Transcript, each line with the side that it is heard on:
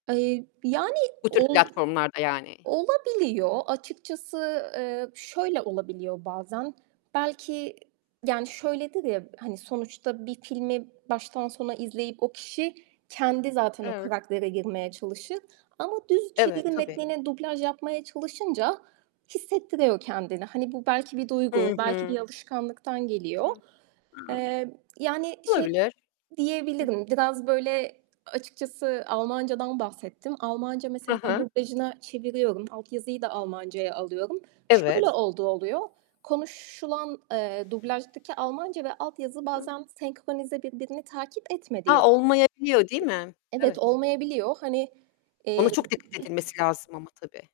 right: Eee, yani
left: Bu tür
right: ol
left: platformlarda yani.
right: olabiliyor. Açıkçası, eee, şöyle olabiliyor bazen. Belki, yani, şöyledir ya, hani, sonuçta bir filmi baştan sona izleyip o kişi kendi zaten o
left: Evet.
right: karaktere girmeye çalışır ama düz
left: Evet,
right: çeviri
left: tabii.
right: metnine dublaj yapmaya çalışınca hissettiriyor kendini. Hani, bu belki bir duygu,
left: Hı
right: belki bir
left: hı.
right: alışkanlıktan geliyor.
left: Hı. [unintelligible]
right: Eee, yani, şey
left: Olabilir, hı.
right: diyebilirim. Biraz böyle açıkçası Almanca'dan bahsettim. Almanca
left: Hı
right: mesela
left: hı.
right: dublajına çeviriyorum. Altyazıyı da Almancaya alıyorum. Şöyle
left: Evet.
right: olduğu oluyor: Konuşulan, eee, dublajdaki Almanca ve altyazı
left: Hı.
right: bazen senkronize birbirini takip etmediği
left: Ha, olmayabiliyor değil mi?
right: Evet
left: Evet.
right: olmayabiliyor. Hani,
left: Ona
right: eee
left: çok dikkat edilmesi lazım ama tabii.